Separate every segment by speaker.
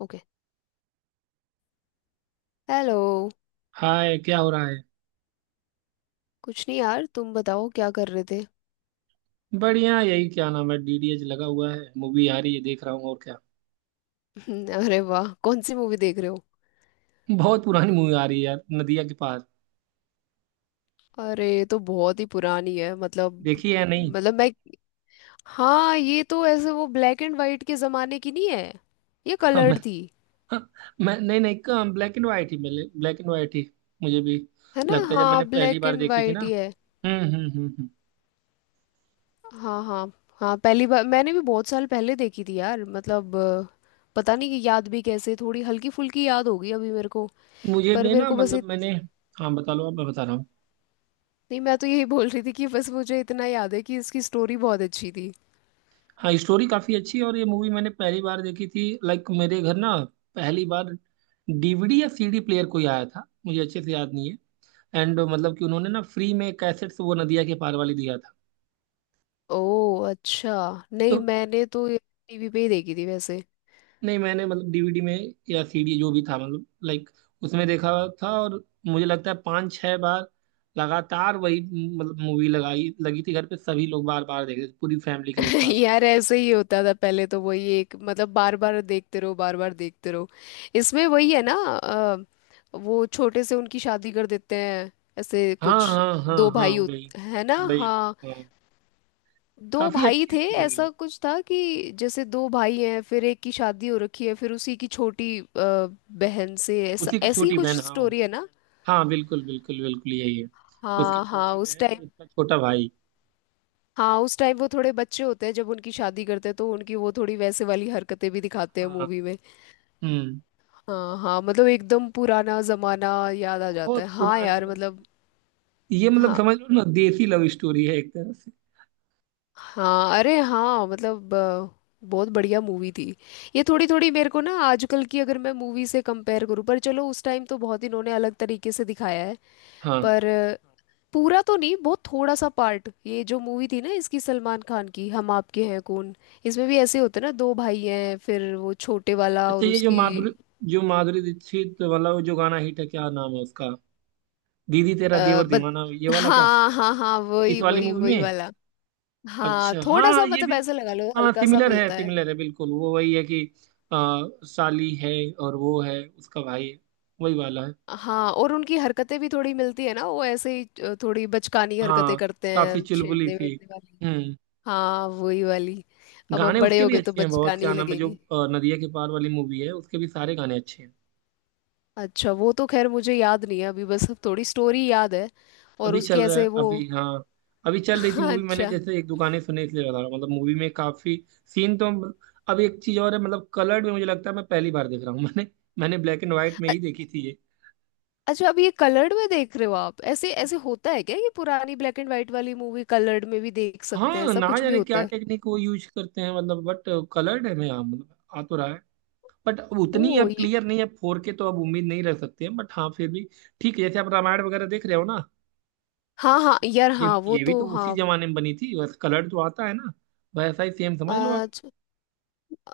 Speaker 1: Okay. Hello.
Speaker 2: Hi, क्या हो रहा है?
Speaker 1: कुछ नहीं यार, तुम बताओ क्या कर रहे थे?
Speaker 2: बढ़िया। यही क्या नाम है, डीडीएच लगा हुआ है, मूवी आ रही है, देख रहा हूँ। और क्या।
Speaker 1: अरे वाह, कौन सी मूवी देख रहे हो?
Speaker 2: बहुत पुरानी मूवी आ रही है यार, नदिया के पार।
Speaker 1: अरे ये तो बहुत ही पुरानी है, मतलब।
Speaker 2: देखी है या नहीं?
Speaker 1: मतलब मैं... हाँ, ये तो ऐसे वो ब्लैक एंड वाइट के जमाने की नहीं है? ये
Speaker 2: हाँ, मैं।
Speaker 1: कलर्ड थी।
Speaker 2: हाँ, मैं नहीं नहीं, ब्लैक एंड वाइट ही मिले, ब्लैक एंड वाइट ही। मुझे भी
Speaker 1: है ना?
Speaker 2: लगता है जब
Speaker 1: हाँ,
Speaker 2: मैंने पहली
Speaker 1: ब्लैक
Speaker 2: बार
Speaker 1: एंड
Speaker 2: देखी थी ना।
Speaker 1: वाइट ही है।
Speaker 2: हम्म हम्म हम्म हम्म।
Speaker 1: हाँ हाँ। हाँ, पहली बार मैंने भी बहुत साल पहले देखी थी यार, मतलब पता नहीं कि याद भी कैसे, थोड़ी हल्की फुल्की याद होगी अभी मेरे को।
Speaker 2: मुझे
Speaker 1: पर
Speaker 2: भी
Speaker 1: मेरे
Speaker 2: ना,
Speaker 1: को बस
Speaker 2: मतलब मैंने... हाँ बता लो आप, मैं बता रहा हूँ।
Speaker 1: नहीं, मैं तो यही बोल रही थी कि बस मुझे इतना याद है कि इसकी स्टोरी बहुत अच्छी थी।
Speaker 2: हाँ, स्टोरी काफी अच्छी है और ये मूवी मैंने पहली बार देखी थी, लाइक मेरे घर ना पहली बार डीवीडी या सीडी प्लेयर कोई आया था, मुझे अच्छे से याद नहीं है। एंड मतलब कि उन्होंने ना फ्री में कैसेट्स वो नदिया के पार वाली दिया था
Speaker 1: ओह अच्छा। नहीं,
Speaker 2: तो।
Speaker 1: मैंने तो ये टीवी पे ही देखी थी वैसे।
Speaker 2: नहीं, मैंने मतलब डीवीडी में या सीडी जो भी था, मतलब लाइक उसमें देखा था। और मुझे लगता है पाँच छह बार लगातार वही, मतलब मूवी लगाई लगी थी घर पे, सभी लोग बार बार देख रहे थे, पूरी फैमिली के लोग साथ में।
Speaker 1: यार ऐसे ही होता था पहले, तो वही एक, मतलब बार बार देखते रहो, बार बार देखते रहो। इसमें वही है ना। वो छोटे से उनकी शादी कर देते हैं, ऐसे
Speaker 2: हाँ
Speaker 1: कुछ।
Speaker 2: हाँ हाँ हाँ, वही
Speaker 1: है ना,
Speaker 2: वही।
Speaker 1: हाँ।
Speaker 2: हाँ,
Speaker 1: दो
Speaker 2: काफी
Speaker 1: भाई
Speaker 2: अच्छी
Speaker 1: थे,
Speaker 2: स्टोरी है।
Speaker 1: ऐसा कुछ था कि जैसे दो भाई हैं, फिर एक की शादी हो रखी है, फिर उसी की छोटी बहन से। ऐसा
Speaker 2: उसी की
Speaker 1: ऐसी ही
Speaker 2: छोटी
Speaker 1: कुछ
Speaker 2: बहन, हाँ।
Speaker 1: स्टोरी है ना।
Speaker 2: हाँ, बिल्कुल बिल्कुल बिल्कुल यही है। उसकी
Speaker 1: हाँ हाँ,
Speaker 2: छोटी
Speaker 1: उस
Speaker 2: बहन और
Speaker 1: टाइम।
Speaker 2: उसका छोटा भाई।
Speaker 1: हाँ, उस टाइम वो थोड़े बच्चे होते हैं जब उनकी शादी करते हैं, तो उनकी वो थोड़ी वैसे वाली हरकतें भी दिखाते हैं
Speaker 2: हाँ।
Speaker 1: मूवी में।
Speaker 2: हम्म।
Speaker 1: हाँ हाँ, मतलब एकदम पुराना जमाना याद आ जाता
Speaker 2: बहुत
Speaker 1: है। हाँ
Speaker 2: पुरानी,
Speaker 1: यार, मतलब।
Speaker 2: मतलब ये, मतलब
Speaker 1: हाँ
Speaker 2: समझ लो ना, देसी लव स्टोरी है एक तरह से।
Speaker 1: हाँ अरे हाँ, मतलब बहुत बढ़िया मूवी थी। ये थोड़ी थोड़ी मेरे को ना आजकल की अगर मैं मूवी से कंपेयर करूँ, पर चलो उस टाइम तो बहुत इन्होंने अलग तरीके से दिखाया है।
Speaker 2: हाँ।
Speaker 1: पर, पूरा तो नहीं, बहुत थोड़ा सा पार्ट, ये जो मूवी थी ना इसकी, सलमान खान की हम आपके हैं कौन, इसमें भी ऐसे होते ना, दो भाई हैं फिर वो छोटे वाला
Speaker 2: अच्छा,
Speaker 1: और
Speaker 2: ये
Speaker 1: उसकी...
Speaker 2: जो माधुरी दीक्षित वाला, वो जो गाना हिट है, क्या नाम है उसका, दीदी तेरा
Speaker 1: आ,
Speaker 2: देवर
Speaker 1: बद...
Speaker 2: दीवाना, ये वाला क्या?
Speaker 1: हाँ हाँ हाँ,
Speaker 2: इस
Speaker 1: वही
Speaker 2: वाली
Speaker 1: वही
Speaker 2: मूवी
Speaker 1: वही
Speaker 2: में?
Speaker 1: वाला। हाँ
Speaker 2: अच्छा,
Speaker 1: थोड़ा
Speaker 2: हाँ,
Speaker 1: सा,
Speaker 2: ये भी।
Speaker 1: मतलब ऐसे लगा लो
Speaker 2: हाँ,
Speaker 1: हल्का सा
Speaker 2: सिमिलर है,
Speaker 1: मिलता है।
Speaker 2: सिमिलर है, बिल्कुल वो वही है कि साली है और वो है, उसका भाई है, वही वाला है।
Speaker 1: हाँ, और उनकी हरकतें भी थोड़ी मिलती है ना, वो ऐसे ही थोड़ी बचकानी हरकतें
Speaker 2: हाँ।
Speaker 1: करते हैं,
Speaker 2: काफी चुलबुली
Speaker 1: छेड़ने
Speaker 2: सी।
Speaker 1: वेड़ने वाली।
Speaker 2: हम्म।
Speaker 1: हाँ, वही वाली। अब हम
Speaker 2: गाने
Speaker 1: बड़े
Speaker 2: उसके
Speaker 1: हो
Speaker 2: भी
Speaker 1: गए तो
Speaker 2: अच्छे हैं बहुत,
Speaker 1: बचकानी
Speaker 2: क्या
Speaker 1: ही
Speaker 2: नाम है, जो
Speaker 1: लगेंगी।
Speaker 2: नदिया के पार वाली मूवी है, उसके भी सारे गाने अच्छे हैं।
Speaker 1: अच्छा वो तो खैर मुझे याद नहीं है अभी, बस अब थोड़ी स्टोरी याद है और
Speaker 2: अभी
Speaker 1: उसके
Speaker 2: चल रहा है
Speaker 1: ऐसे वो...
Speaker 2: अभी, हाँ। अभी चल रही थी
Speaker 1: हाँ,
Speaker 2: मूवी, मैंने
Speaker 1: अच्छा।
Speaker 2: जैसे एक दुकाने सुने इसलिए बता रहा हूँ, मतलब मूवी में काफी सीन तो... अब एक चीज और है, मतलब कलर्ड में मुझे लगता है मैं पहली बार देख रहा हूँ। मैंने मैंने ब्लैक एंड व्हाइट में
Speaker 1: अ-
Speaker 2: ही देखी थी ये।
Speaker 1: अच्छा, अब ये कलर्ड में देख रहे हो आप? ऐसे ऐसे होता है क्या, ये पुरानी ब्लैक एंड व्हाइट वाली मूवी कलर्ड में भी देख सकते हैं?
Speaker 2: हाँ,
Speaker 1: ऐसा
Speaker 2: ना
Speaker 1: कुछ भी
Speaker 2: जाने
Speaker 1: होता
Speaker 2: क्या
Speaker 1: है?
Speaker 2: टेक्निक वो यूज करते हैं, मतलब बट कलर्ड है, मैं हाँ, मतलब आ तो रहा है। बट अब
Speaker 1: ओ
Speaker 2: उतनी, अब
Speaker 1: ये...
Speaker 2: क्लियर नहीं है, फोर के तो अब उम्मीद नहीं रख सकते हैं, बट हाँ फिर भी। ठीक है, जैसे आप रामायण वगैरह देख रहे हो ना,
Speaker 1: हाँ हाँ यार,
Speaker 2: ये
Speaker 1: हाँ, वो
Speaker 2: ये भी
Speaker 1: तो
Speaker 2: तो उसी
Speaker 1: हाँ।
Speaker 2: जमाने में बनी थी, बस कलर्ड तो आता है ना, वैसा ही सेम समझ लो आप।
Speaker 1: अच्छा।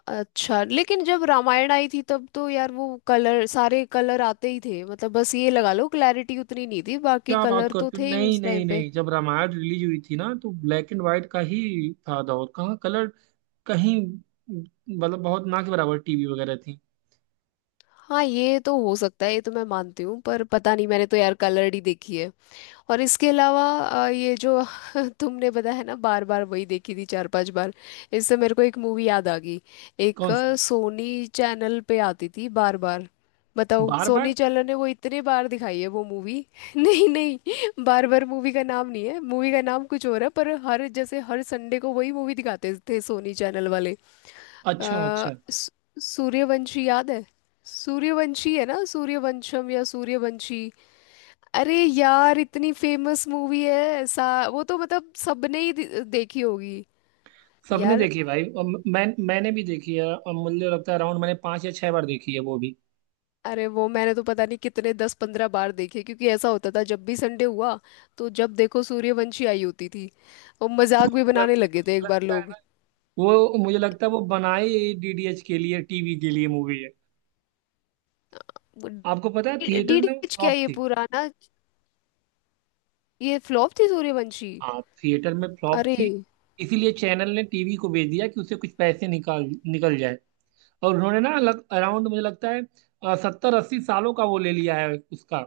Speaker 1: अच्छा, लेकिन जब रामायण आई थी तब तो यार वो कलर, सारे कलर आते ही थे, मतलब बस ये लगा लो क्लैरिटी उतनी नहीं थी, बाकी
Speaker 2: क्या बात
Speaker 1: कलर तो
Speaker 2: करते हो,
Speaker 1: थे ही
Speaker 2: नहीं
Speaker 1: उस
Speaker 2: नहीं
Speaker 1: टाइम पे।
Speaker 2: नहीं, जब रामायण रिलीज हुई थी ना तो ब्लैक एंड व्हाइट का ही था दौर, कहाँ कलर कहीं, मतलब बहुत ना के बराबर टीवी वगैरह थी।
Speaker 1: हाँ, ये तो हो सकता है, ये तो मैं मानती हूँ, पर पता नहीं, मैंने तो यार कलर्ड ही देखी है। और इसके अलावा ये जो... तुमने बताया ना बार बार वही देखी थी, 4-5 बार, इससे मेरे को एक मूवी याद आ गई। एक
Speaker 2: कौन सी?
Speaker 1: सोनी चैनल पे आती थी बार बार। बताओ,
Speaker 2: बार बार।
Speaker 1: सोनी चैनल ने वो इतने बार दिखाई है वो मूवी। नहीं नहीं, बार बार मूवी का नाम नहीं है, मूवी का नाम कुछ और है, पर हर जैसे हर संडे को वही मूवी दिखाते थे सोनी चैनल वाले। अ,
Speaker 2: अच्छा अच्छा।
Speaker 1: सू- सूर्यवंशी याद है? सूर्यवंशी है ना, सूर्यवंशम या सूर्यवंशी। अरे यार, इतनी फेमस मूवी है सा... वो तो मतलब सबने ही देखी होगी।
Speaker 2: सबने
Speaker 1: यार।
Speaker 2: देखी है भाई, और मैंने भी देखी है, और मुझे लगता है अराउंड मैंने पांच या छह बार देखी है वो भी।
Speaker 1: अरे वो मैंने तो पता नहीं कितने, 10-15 बार देखे, क्योंकि ऐसा होता था जब भी संडे हुआ, तो जब देखो सूर्यवंशी आई होती थी। और मजाक भी बनाने
Speaker 2: सूर्यवंशी तो
Speaker 1: लगे थे
Speaker 2: मुझे
Speaker 1: एक बार
Speaker 2: लगता है
Speaker 1: लोग।
Speaker 2: ना, वो मुझे लगता है वो बनाई डीडीएच के लिए, टीवी के लिए मूवी है। आपको पता है थिएटर में ना वो
Speaker 1: डीडीएच क्या,
Speaker 2: फ्लॉप
Speaker 1: ये
Speaker 2: थी।
Speaker 1: पुराना? ये फ्लॉप थी सूर्यवंशी?
Speaker 2: हाँ, थिएटर में फ्लॉप
Speaker 1: अरे।
Speaker 2: थी। इसीलिए चैनल ने टीवी को भेज दिया कि उससे कुछ पैसे निकाल निकल जाए। और उन्होंने ना लग अराउंड मुझे लगता है 70-80 सालों का वो ले लिया है उसका।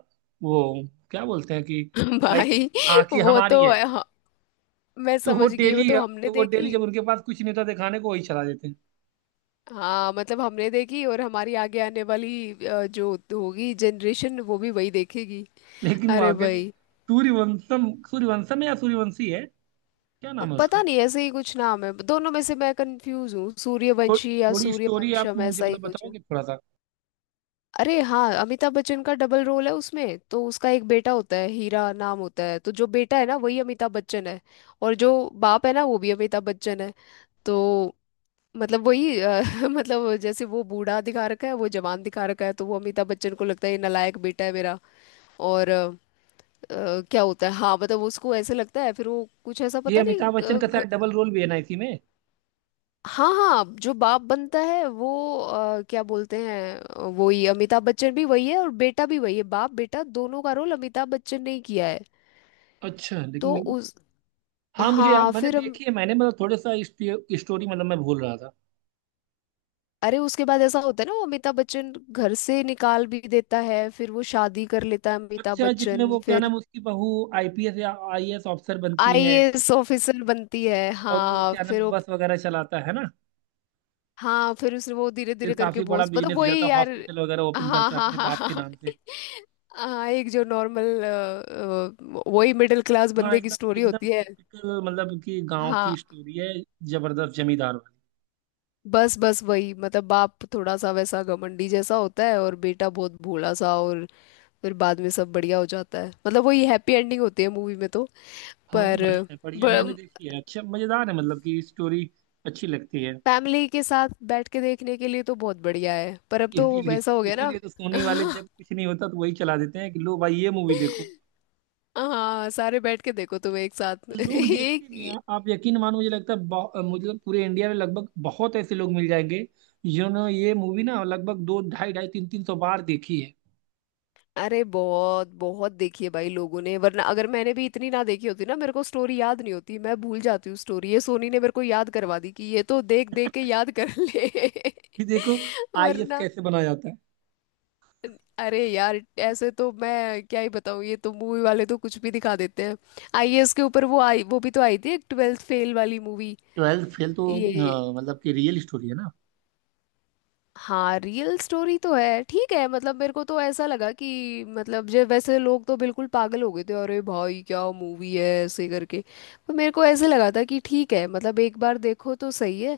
Speaker 2: वो क्या बोलते हैं कि लाइक
Speaker 1: भाई।
Speaker 2: हाँ कि
Speaker 1: वो
Speaker 2: हमारी
Speaker 1: तो
Speaker 2: है।
Speaker 1: हाँ, मैं
Speaker 2: तो वो
Speaker 1: समझ गई, वो
Speaker 2: डेली
Speaker 1: तो हमने
Speaker 2: तो वो डेली
Speaker 1: देखी।
Speaker 2: जब उनके पास कुछ नहीं होता दिखाने को, वही चला देते हैं।
Speaker 1: हाँ, मतलब हमने देखी और हमारी आगे आने वाली जो होगी जनरेशन, वो भी वही देखेगी।
Speaker 2: लेकिन
Speaker 1: अरे
Speaker 2: वहाँ के भी
Speaker 1: भाई,
Speaker 2: सूर्यवंशम, सूर्यवंशम है या सूर्यवंशी है, क्या
Speaker 1: अब
Speaker 2: नाम है
Speaker 1: पता
Speaker 2: उसका?
Speaker 1: नहीं, ऐसे ही कुछ नाम है, दोनों में से मैं कंफ्यूज हूँ, सूर्यवंशी या
Speaker 2: थोड़ी स्टोरी आप
Speaker 1: सूर्यवंशम,
Speaker 2: मुझे
Speaker 1: ऐसा ही
Speaker 2: मतलब
Speaker 1: कुछ है।
Speaker 2: बताओगे थोड़ा सा?
Speaker 1: अरे हाँ, अमिताभ बच्चन का डबल रोल है उसमें, तो उसका एक बेटा होता है, हीरा नाम होता है, तो जो बेटा है ना वही अमिताभ बच्चन है। और जो बाप है ना वो भी अमिताभ बच्चन है। तो मतलब वही मतलब जैसे वो बूढ़ा दिखा रखा है, वो जवान दिखा रखा है, तो वो अमिताभ बच्चन को लगता है ये नालायक बेटा है मेरा। और क्या होता है, हाँ मतलब उसको ऐसे लगता है, फिर वो कुछ ऐसा
Speaker 2: ये
Speaker 1: पता नहीं
Speaker 2: अमिताभ बच्चन का शायद डबल रोल भी है ना इसी में।
Speaker 1: हाँ हाँ, जो बाप बनता है वो क्या बोलते हैं, वही अमिताभ बच्चन भी वही है और बेटा भी वही है, बाप बेटा दोनों का रोल अमिताभ बच्चन ने ही किया है।
Speaker 2: अच्छा
Speaker 1: तो
Speaker 2: लेकिन...
Speaker 1: उस...
Speaker 2: हाँ मुझे
Speaker 1: हाँ
Speaker 2: मैंने
Speaker 1: फिर हम...
Speaker 2: देखी है मैंने, मतलब थोड़ा सा स्टोरी, मतलब मैं भूल रहा था।
Speaker 1: अरे उसके बाद ऐसा होता है ना वो अमिताभ बच्चन घर से निकाल भी देता है, फिर वो शादी कर लेता है अमिताभ
Speaker 2: अच्छा, जिसमें
Speaker 1: बच्चन,
Speaker 2: वो क्या
Speaker 1: फिर
Speaker 2: नाम, उसकी बहू आईपीएस या आईएएस ऑफिसर बनती है,
Speaker 1: आईएएस ऑफिसर बनती है।
Speaker 2: और वो
Speaker 1: हाँ
Speaker 2: क्या नाम,
Speaker 1: फिर वो,
Speaker 2: बस वगैरह चलाता है ना।
Speaker 1: हाँ फिर उसने वो धीरे
Speaker 2: फिर
Speaker 1: धीरे करके
Speaker 2: काफी बड़ा
Speaker 1: बहुत, मतलब
Speaker 2: बिजनेस हो
Speaker 1: वही
Speaker 2: जाता है,
Speaker 1: यार।
Speaker 2: हॉस्पिटल वगैरह ओपन
Speaker 1: हाँ
Speaker 2: करता है
Speaker 1: हाँ
Speaker 2: अपने
Speaker 1: हाँ
Speaker 2: बाप
Speaker 1: हाँ
Speaker 2: के
Speaker 1: हाँ।
Speaker 2: नाम से।
Speaker 1: हाँ, एक जो नॉर्मल वही मिडिल क्लास
Speaker 2: हाँ,
Speaker 1: बंदे की
Speaker 2: एकदम
Speaker 1: स्टोरी
Speaker 2: एकदम
Speaker 1: होती है।
Speaker 2: टिपिकल, मतलब कि गांव की
Speaker 1: हाँ,
Speaker 2: स्टोरी है, जबरदस्त जमींदार वाली।
Speaker 1: बस बस वही, मतलब बाप थोड़ा सा वैसा घमंडी जैसा होता है और बेटा बहुत भोला सा, और फिर बाद में सब बढ़िया हो जाता है, मतलब वही हैप्पी एंडिंग होती है मूवी में तो।
Speaker 2: हाँ
Speaker 1: पर
Speaker 2: बढ़िया है, मैंने देखी है, अच्छा मजेदार है, मतलब कि स्टोरी अच्छी लगती है।
Speaker 1: फैमिली के साथ बैठ के देखने के लिए तो बहुत बढ़िया है, पर अब तो
Speaker 2: इसीलिए
Speaker 1: वैसा हो गया ना।
Speaker 2: इसीलिए तो सोनी वाले, जब कुछ नहीं होता तो वही चला देते हैं, कि लो भाई ये मूवी देखो।
Speaker 1: हाँ सारे बैठ के देखो तुम एक साथ।
Speaker 2: लोग देखते भी हैं,
Speaker 1: एक...
Speaker 2: आप यकीन मानो, मुझे लगता है मुझे पूरे इंडिया में लगभग बहुत ऐसे लोग मिल जाएंगे जिन्होंने ये मूवी ना लगभग दो ढाई ढाई तीन तीन सौ बार देखी है,
Speaker 1: अरे बहुत बहुत देखी है भाई लोगों ने, वरना अगर मैंने भी इतनी ना देखी होती ना, मेरे को स्टोरी याद नहीं होती, मैं भूल जाती हूँ स्टोरी, ये सोनी ने मेरे को याद करवा दी कि ये तो देख देख के याद कर ले।
Speaker 2: कि देखो आईएएस
Speaker 1: वरना...
Speaker 2: कैसे बना जाता है।
Speaker 1: अरे यार ऐसे तो मैं क्या ही बताऊँ, ये तो मूवी वाले तो कुछ भी दिखा देते हैं। आईएएस के ऊपर वो आई, वो भी तो आई थी एक, ट्वेल्थ फेल वाली मूवी।
Speaker 2: ट्वेल्थ फेल तो
Speaker 1: ये...
Speaker 2: मतलब कि रियल स्टोरी है ना।
Speaker 1: हाँ रियल स्टोरी तो है, ठीक है, मतलब मेरे को तो ऐसा लगा कि, मतलब जो वैसे लोग तो बिल्कुल पागल हो गए थे, अरे भाई क्या मूवी है ऐसे करके। पर मेरे को ऐसे लगा था कि ठीक है, मतलब एक बार देखो तो सही है,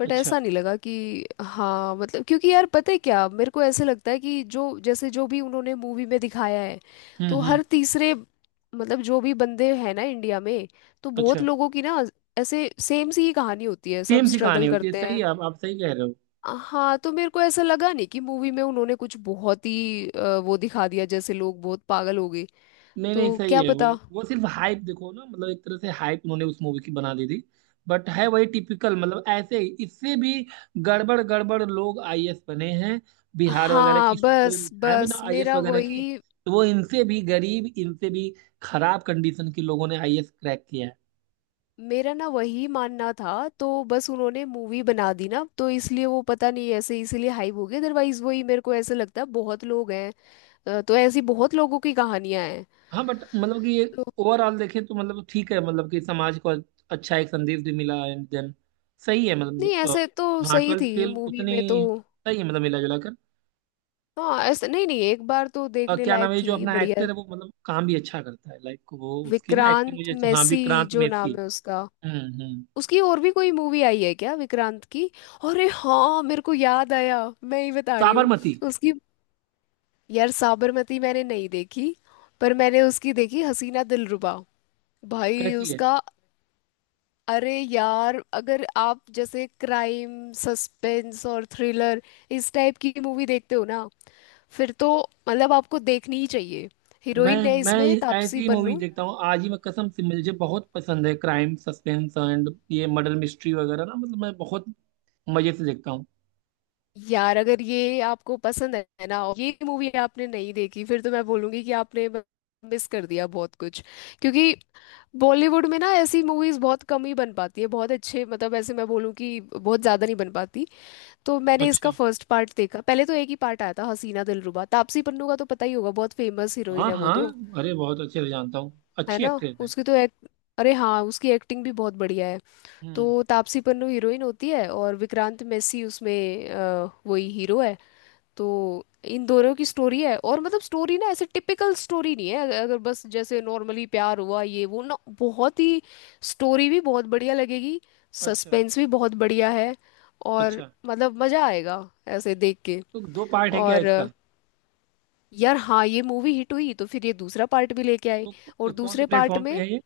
Speaker 1: बट
Speaker 2: अच्छा,
Speaker 1: ऐसा नहीं लगा कि हाँ, मतलब क्योंकि यार पता है क्या, मेरे को ऐसे लगता है कि जो जैसे जो भी उन्होंने मूवी में दिखाया है, तो
Speaker 2: हम्म,
Speaker 1: हर तीसरे, मतलब जो भी बंदे हैं ना इंडिया में, तो बहुत
Speaker 2: अच्छा।
Speaker 1: लोगों की ना ऐसे सेम सी ही कहानी होती है, सब
Speaker 2: सेम सी कहानी
Speaker 1: स्ट्रगल
Speaker 2: होती है,
Speaker 1: करते
Speaker 2: सही
Speaker 1: हैं।
Speaker 2: है, आप सही कह रहे हो।
Speaker 1: हाँ, तो मेरे को ऐसा लगा नहीं कि मूवी में उन्होंने कुछ बहुत ही वो दिखा दिया जैसे लोग बहुत पागल हो गए।
Speaker 2: नहीं नहीं,
Speaker 1: तो
Speaker 2: सही
Speaker 1: क्या
Speaker 2: है वो
Speaker 1: पता।
Speaker 2: वो सिर्फ हाइप देखो ना, मतलब एक तरह से हाइप उन्होंने उस मूवी की बना दी थी। बट है वही टिपिकल, मतलब ऐसे ही, इससे भी गड़बड़ गड़बड़ लोग आईएएस बने हैं, बिहार वगैरह
Speaker 1: हाँ
Speaker 2: की स्टूडेंट
Speaker 1: बस
Speaker 2: उठाए
Speaker 1: बस
Speaker 2: बिना आईएएस
Speaker 1: मेरा
Speaker 2: वगैरह की।
Speaker 1: वही,
Speaker 2: तो वो इनसे भी गरीब, इनसे भी खराब कंडीशन के लोगों ने आईएएस क्रैक किया है।
Speaker 1: मेरा ना वही मानना था। तो बस उन्होंने मूवी बना दी ना, तो इसलिए वो पता नहीं ऐसे, इसीलिए हाइप हो गई, अदरवाइज वही मेरे को ऐसे लगता है बहुत लोग हैं, तो ऐसी बहुत लोगों की कहानियां हैं।
Speaker 2: हाँ बट मतलब कि ये ओवरऑल देखें तो मतलब ठीक है, मतलब कि समाज को अच्छा एक संदेश भी मिला, एंड देन सही है,
Speaker 1: नहीं
Speaker 2: मतलब
Speaker 1: ऐसे तो
Speaker 2: हाँ,
Speaker 1: सही
Speaker 2: ट्वेल्थ
Speaker 1: थी
Speaker 2: फेल
Speaker 1: मूवी
Speaker 2: उतनी
Speaker 1: में तो।
Speaker 2: सही है, मतलब मिला जुला।
Speaker 1: हाँ ऐसे, नहीं नहीं एक बार तो देखने
Speaker 2: क्या नाम
Speaker 1: लायक
Speaker 2: है ये जो
Speaker 1: थी,
Speaker 2: अपना
Speaker 1: बढ़िया।
Speaker 2: एक्टर है वो, मतलब काम भी अच्छा करता है, लाइक वो उसकी ना एक्टिंग
Speaker 1: विक्रांत
Speaker 2: मुझे हाँ,
Speaker 1: मैसी
Speaker 2: विक्रांत
Speaker 1: जो नाम
Speaker 2: मेसी।
Speaker 1: है उसका।
Speaker 2: हम्म।
Speaker 1: उसकी और भी कोई मूवी आई है क्या, विक्रांत की? अरे हाँ मेरे को याद आया, मैं ही बता रही हूँ
Speaker 2: साबरमती।
Speaker 1: उसकी। यार साबरमती मैंने नहीं देखी, पर मैंने उसकी देखी हसीना दिलरुबा। भाई
Speaker 2: कैसी है?
Speaker 1: उसका... अरे यार अगर आप जैसे क्राइम सस्पेंस और थ्रिलर इस टाइप की मूवी देखते हो ना, फिर तो मतलब आपको देखनी ही चाहिए।
Speaker 2: मैं
Speaker 1: हीरोइन है
Speaker 2: मैं
Speaker 1: इसमें तापसी
Speaker 2: ऐसी मूवी
Speaker 1: पन्नू।
Speaker 2: देखता हूँ, आज ही मैं कसम से, मुझे बहुत पसंद है क्राइम सस्पेंस एंड ये मर्डर मिस्ट्री वगैरह ना, मतलब मैं बहुत मजे से देखता हूँ।
Speaker 1: यार अगर ये आपको पसंद है ना और ये मूवी आपने नहीं देखी, फिर तो मैं बोलूंगी कि आपने मिस कर दिया बहुत कुछ। क्योंकि बॉलीवुड में ना ऐसी मूवीज बहुत कम ही बन पाती है, बहुत अच्छे, मतलब ऐसे मैं बोलूँ कि बहुत ज़्यादा नहीं बन पाती। तो मैंने इसका
Speaker 2: अच्छा,
Speaker 1: फर्स्ट पार्ट देखा, पहले तो एक ही पार्ट आया था हसीना दिलरुबा, तापसी पन्नू का तो पता ही होगा, बहुत फेमस हीरोइन
Speaker 2: हाँ
Speaker 1: है वो
Speaker 2: हाँ,
Speaker 1: तो।
Speaker 2: अरे बहुत अच्छे से जानता हूँ,
Speaker 1: है
Speaker 2: अच्छी
Speaker 1: ना,
Speaker 2: एक्ट्रेस है।
Speaker 1: उसकी तो एक... अरे हाँ, उसकी एक्टिंग भी बहुत बढ़िया है।
Speaker 2: हम्म।
Speaker 1: तो तापसी पन्नू हीरोइन होती है और विक्रांत मैसी उसमें वही हीरो है। तो इन दोनों की स्टोरी है, और मतलब स्टोरी ना ऐसे टिपिकल स्टोरी नहीं है, अगर अगर बस जैसे नॉर्मली प्यार हुआ ये वो ना, बहुत ही स्टोरी भी बहुत बढ़िया लगेगी,
Speaker 2: अच्छा
Speaker 1: सस्पेंस भी बहुत बढ़िया है, और
Speaker 2: अच्छा।
Speaker 1: मतलब मज़ा आएगा ऐसे देख के।
Speaker 2: तो दो पार्ट है क्या
Speaker 1: और
Speaker 2: इसका?
Speaker 1: यार हाँ, ये मूवी हिट हुई तो फिर ये दूसरा पार्ट भी लेके आए।
Speaker 2: तो
Speaker 1: और
Speaker 2: कौन से
Speaker 1: दूसरे पार्ट
Speaker 2: प्लेटफॉर्म
Speaker 1: में...
Speaker 2: पे है ये?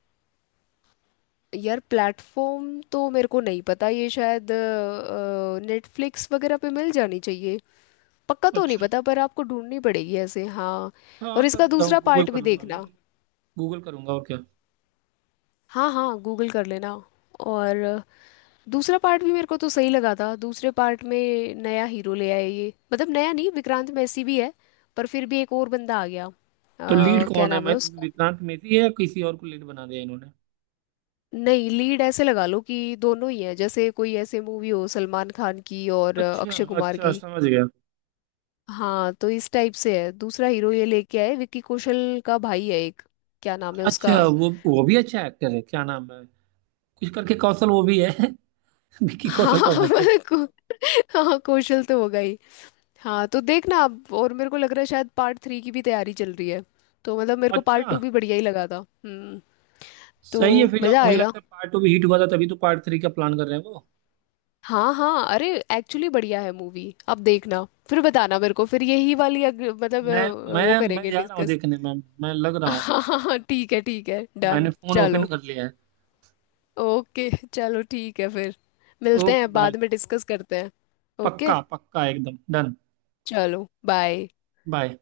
Speaker 1: यार प्लेटफॉर्म तो मेरे को नहीं पता, ये शायद नेटफ्लिक्स वगैरह पे मिल जानी चाहिए, पक्का तो नहीं
Speaker 2: अच्छा,
Speaker 1: पता, पर आपको ढूंढनी पड़ेगी ऐसे। हाँ
Speaker 2: हाँ
Speaker 1: और
Speaker 2: कर
Speaker 1: इसका
Speaker 2: देता हूँ,
Speaker 1: दूसरा
Speaker 2: गूगल
Speaker 1: पार्ट
Speaker 2: कर
Speaker 1: भी
Speaker 2: लूंगा मैं।
Speaker 1: देखना।
Speaker 2: गूगल करूंगा और क्या।
Speaker 1: हाँ हाँ गूगल कर लेना। और दूसरा पार्ट भी मेरे को तो सही लगा था, दूसरे पार्ट में नया हीरो ले आए ये, मतलब नया नहीं, विक्रांत मैसी भी है, पर फिर भी एक और बंदा आ गया।
Speaker 2: तो लीड
Speaker 1: क्या
Speaker 2: कौन है,
Speaker 1: नाम है
Speaker 2: मैं...
Speaker 1: उसका?
Speaker 2: विक्रांत मेसी है, या किसी और को लीड बना दिया इन्होंने?
Speaker 1: नहीं, लीड ऐसे लगा लो कि दोनों ही हैं, जैसे कोई ऐसे मूवी हो सलमान खान की और
Speaker 2: अच्छा
Speaker 1: अक्षय कुमार
Speaker 2: अच्छा,
Speaker 1: की।
Speaker 2: समझ गया।
Speaker 1: हाँ, तो इस टाइप से है, दूसरा हीरो ये लेके आए विक्की कौशल का भाई है एक। क्या नाम है उसका?
Speaker 2: अच्छा, वो भी अच्छा एक्टर है, क्या नाम है, कुछ करके कौशल, वो भी है। विकी
Speaker 1: हाँ
Speaker 2: कौशल का भाई है।
Speaker 1: मैं को, हाँ कौशल तो होगा ही। हाँ तो देखना आप, और मेरे को लग रहा है शायद पार्ट 3 की भी तैयारी चल रही है, तो मतलब मेरे को
Speaker 2: अच्छा,
Speaker 1: पार्ट 2 भी बढ़िया ही लगा था। हम्म। तो
Speaker 2: सही है, फिर जब
Speaker 1: मज़ा
Speaker 2: मुझे
Speaker 1: आएगा।
Speaker 2: लगता है पार्ट टू भी हिट हुआ था तभी तो पार्ट थ्री का प्लान कर रहे हैं वो।
Speaker 1: हाँ हाँ अरे एक्चुअली बढ़िया है मूवी, अब देखना फिर बताना मेरे को, फिर यही वाली मतलब
Speaker 2: मैं
Speaker 1: वो
Speaker 2: मैं मैं
Speaker 1: करेंगे
Speaker 2: जा रहा हूँ
Speaker 1: डिस्कस।
Speaker 2: देखने में, मैं लग रहा हूँ,
Speaker 1: हाँ हाँ हाँ, ठीक है ठीक है,
Speaker 2: मैंने
Speaker 1: डन
Speaker 2: फोन ओपन
Speaker 1: चलो।
Speaker 2: कर लिया है।
Speaker 1: ओके चलो ठीक है फिर, मिलते
Speaker 2: ओके,
Speaker 1: हैं
Speaker 2: बाय।
Speaker 1: बाद में डिस्कस करते हैं। ओके
Speaker 2: पक्का पक्का एकदम डन।
Speaker 1: चलो बाय।
Speaker 2: बाय।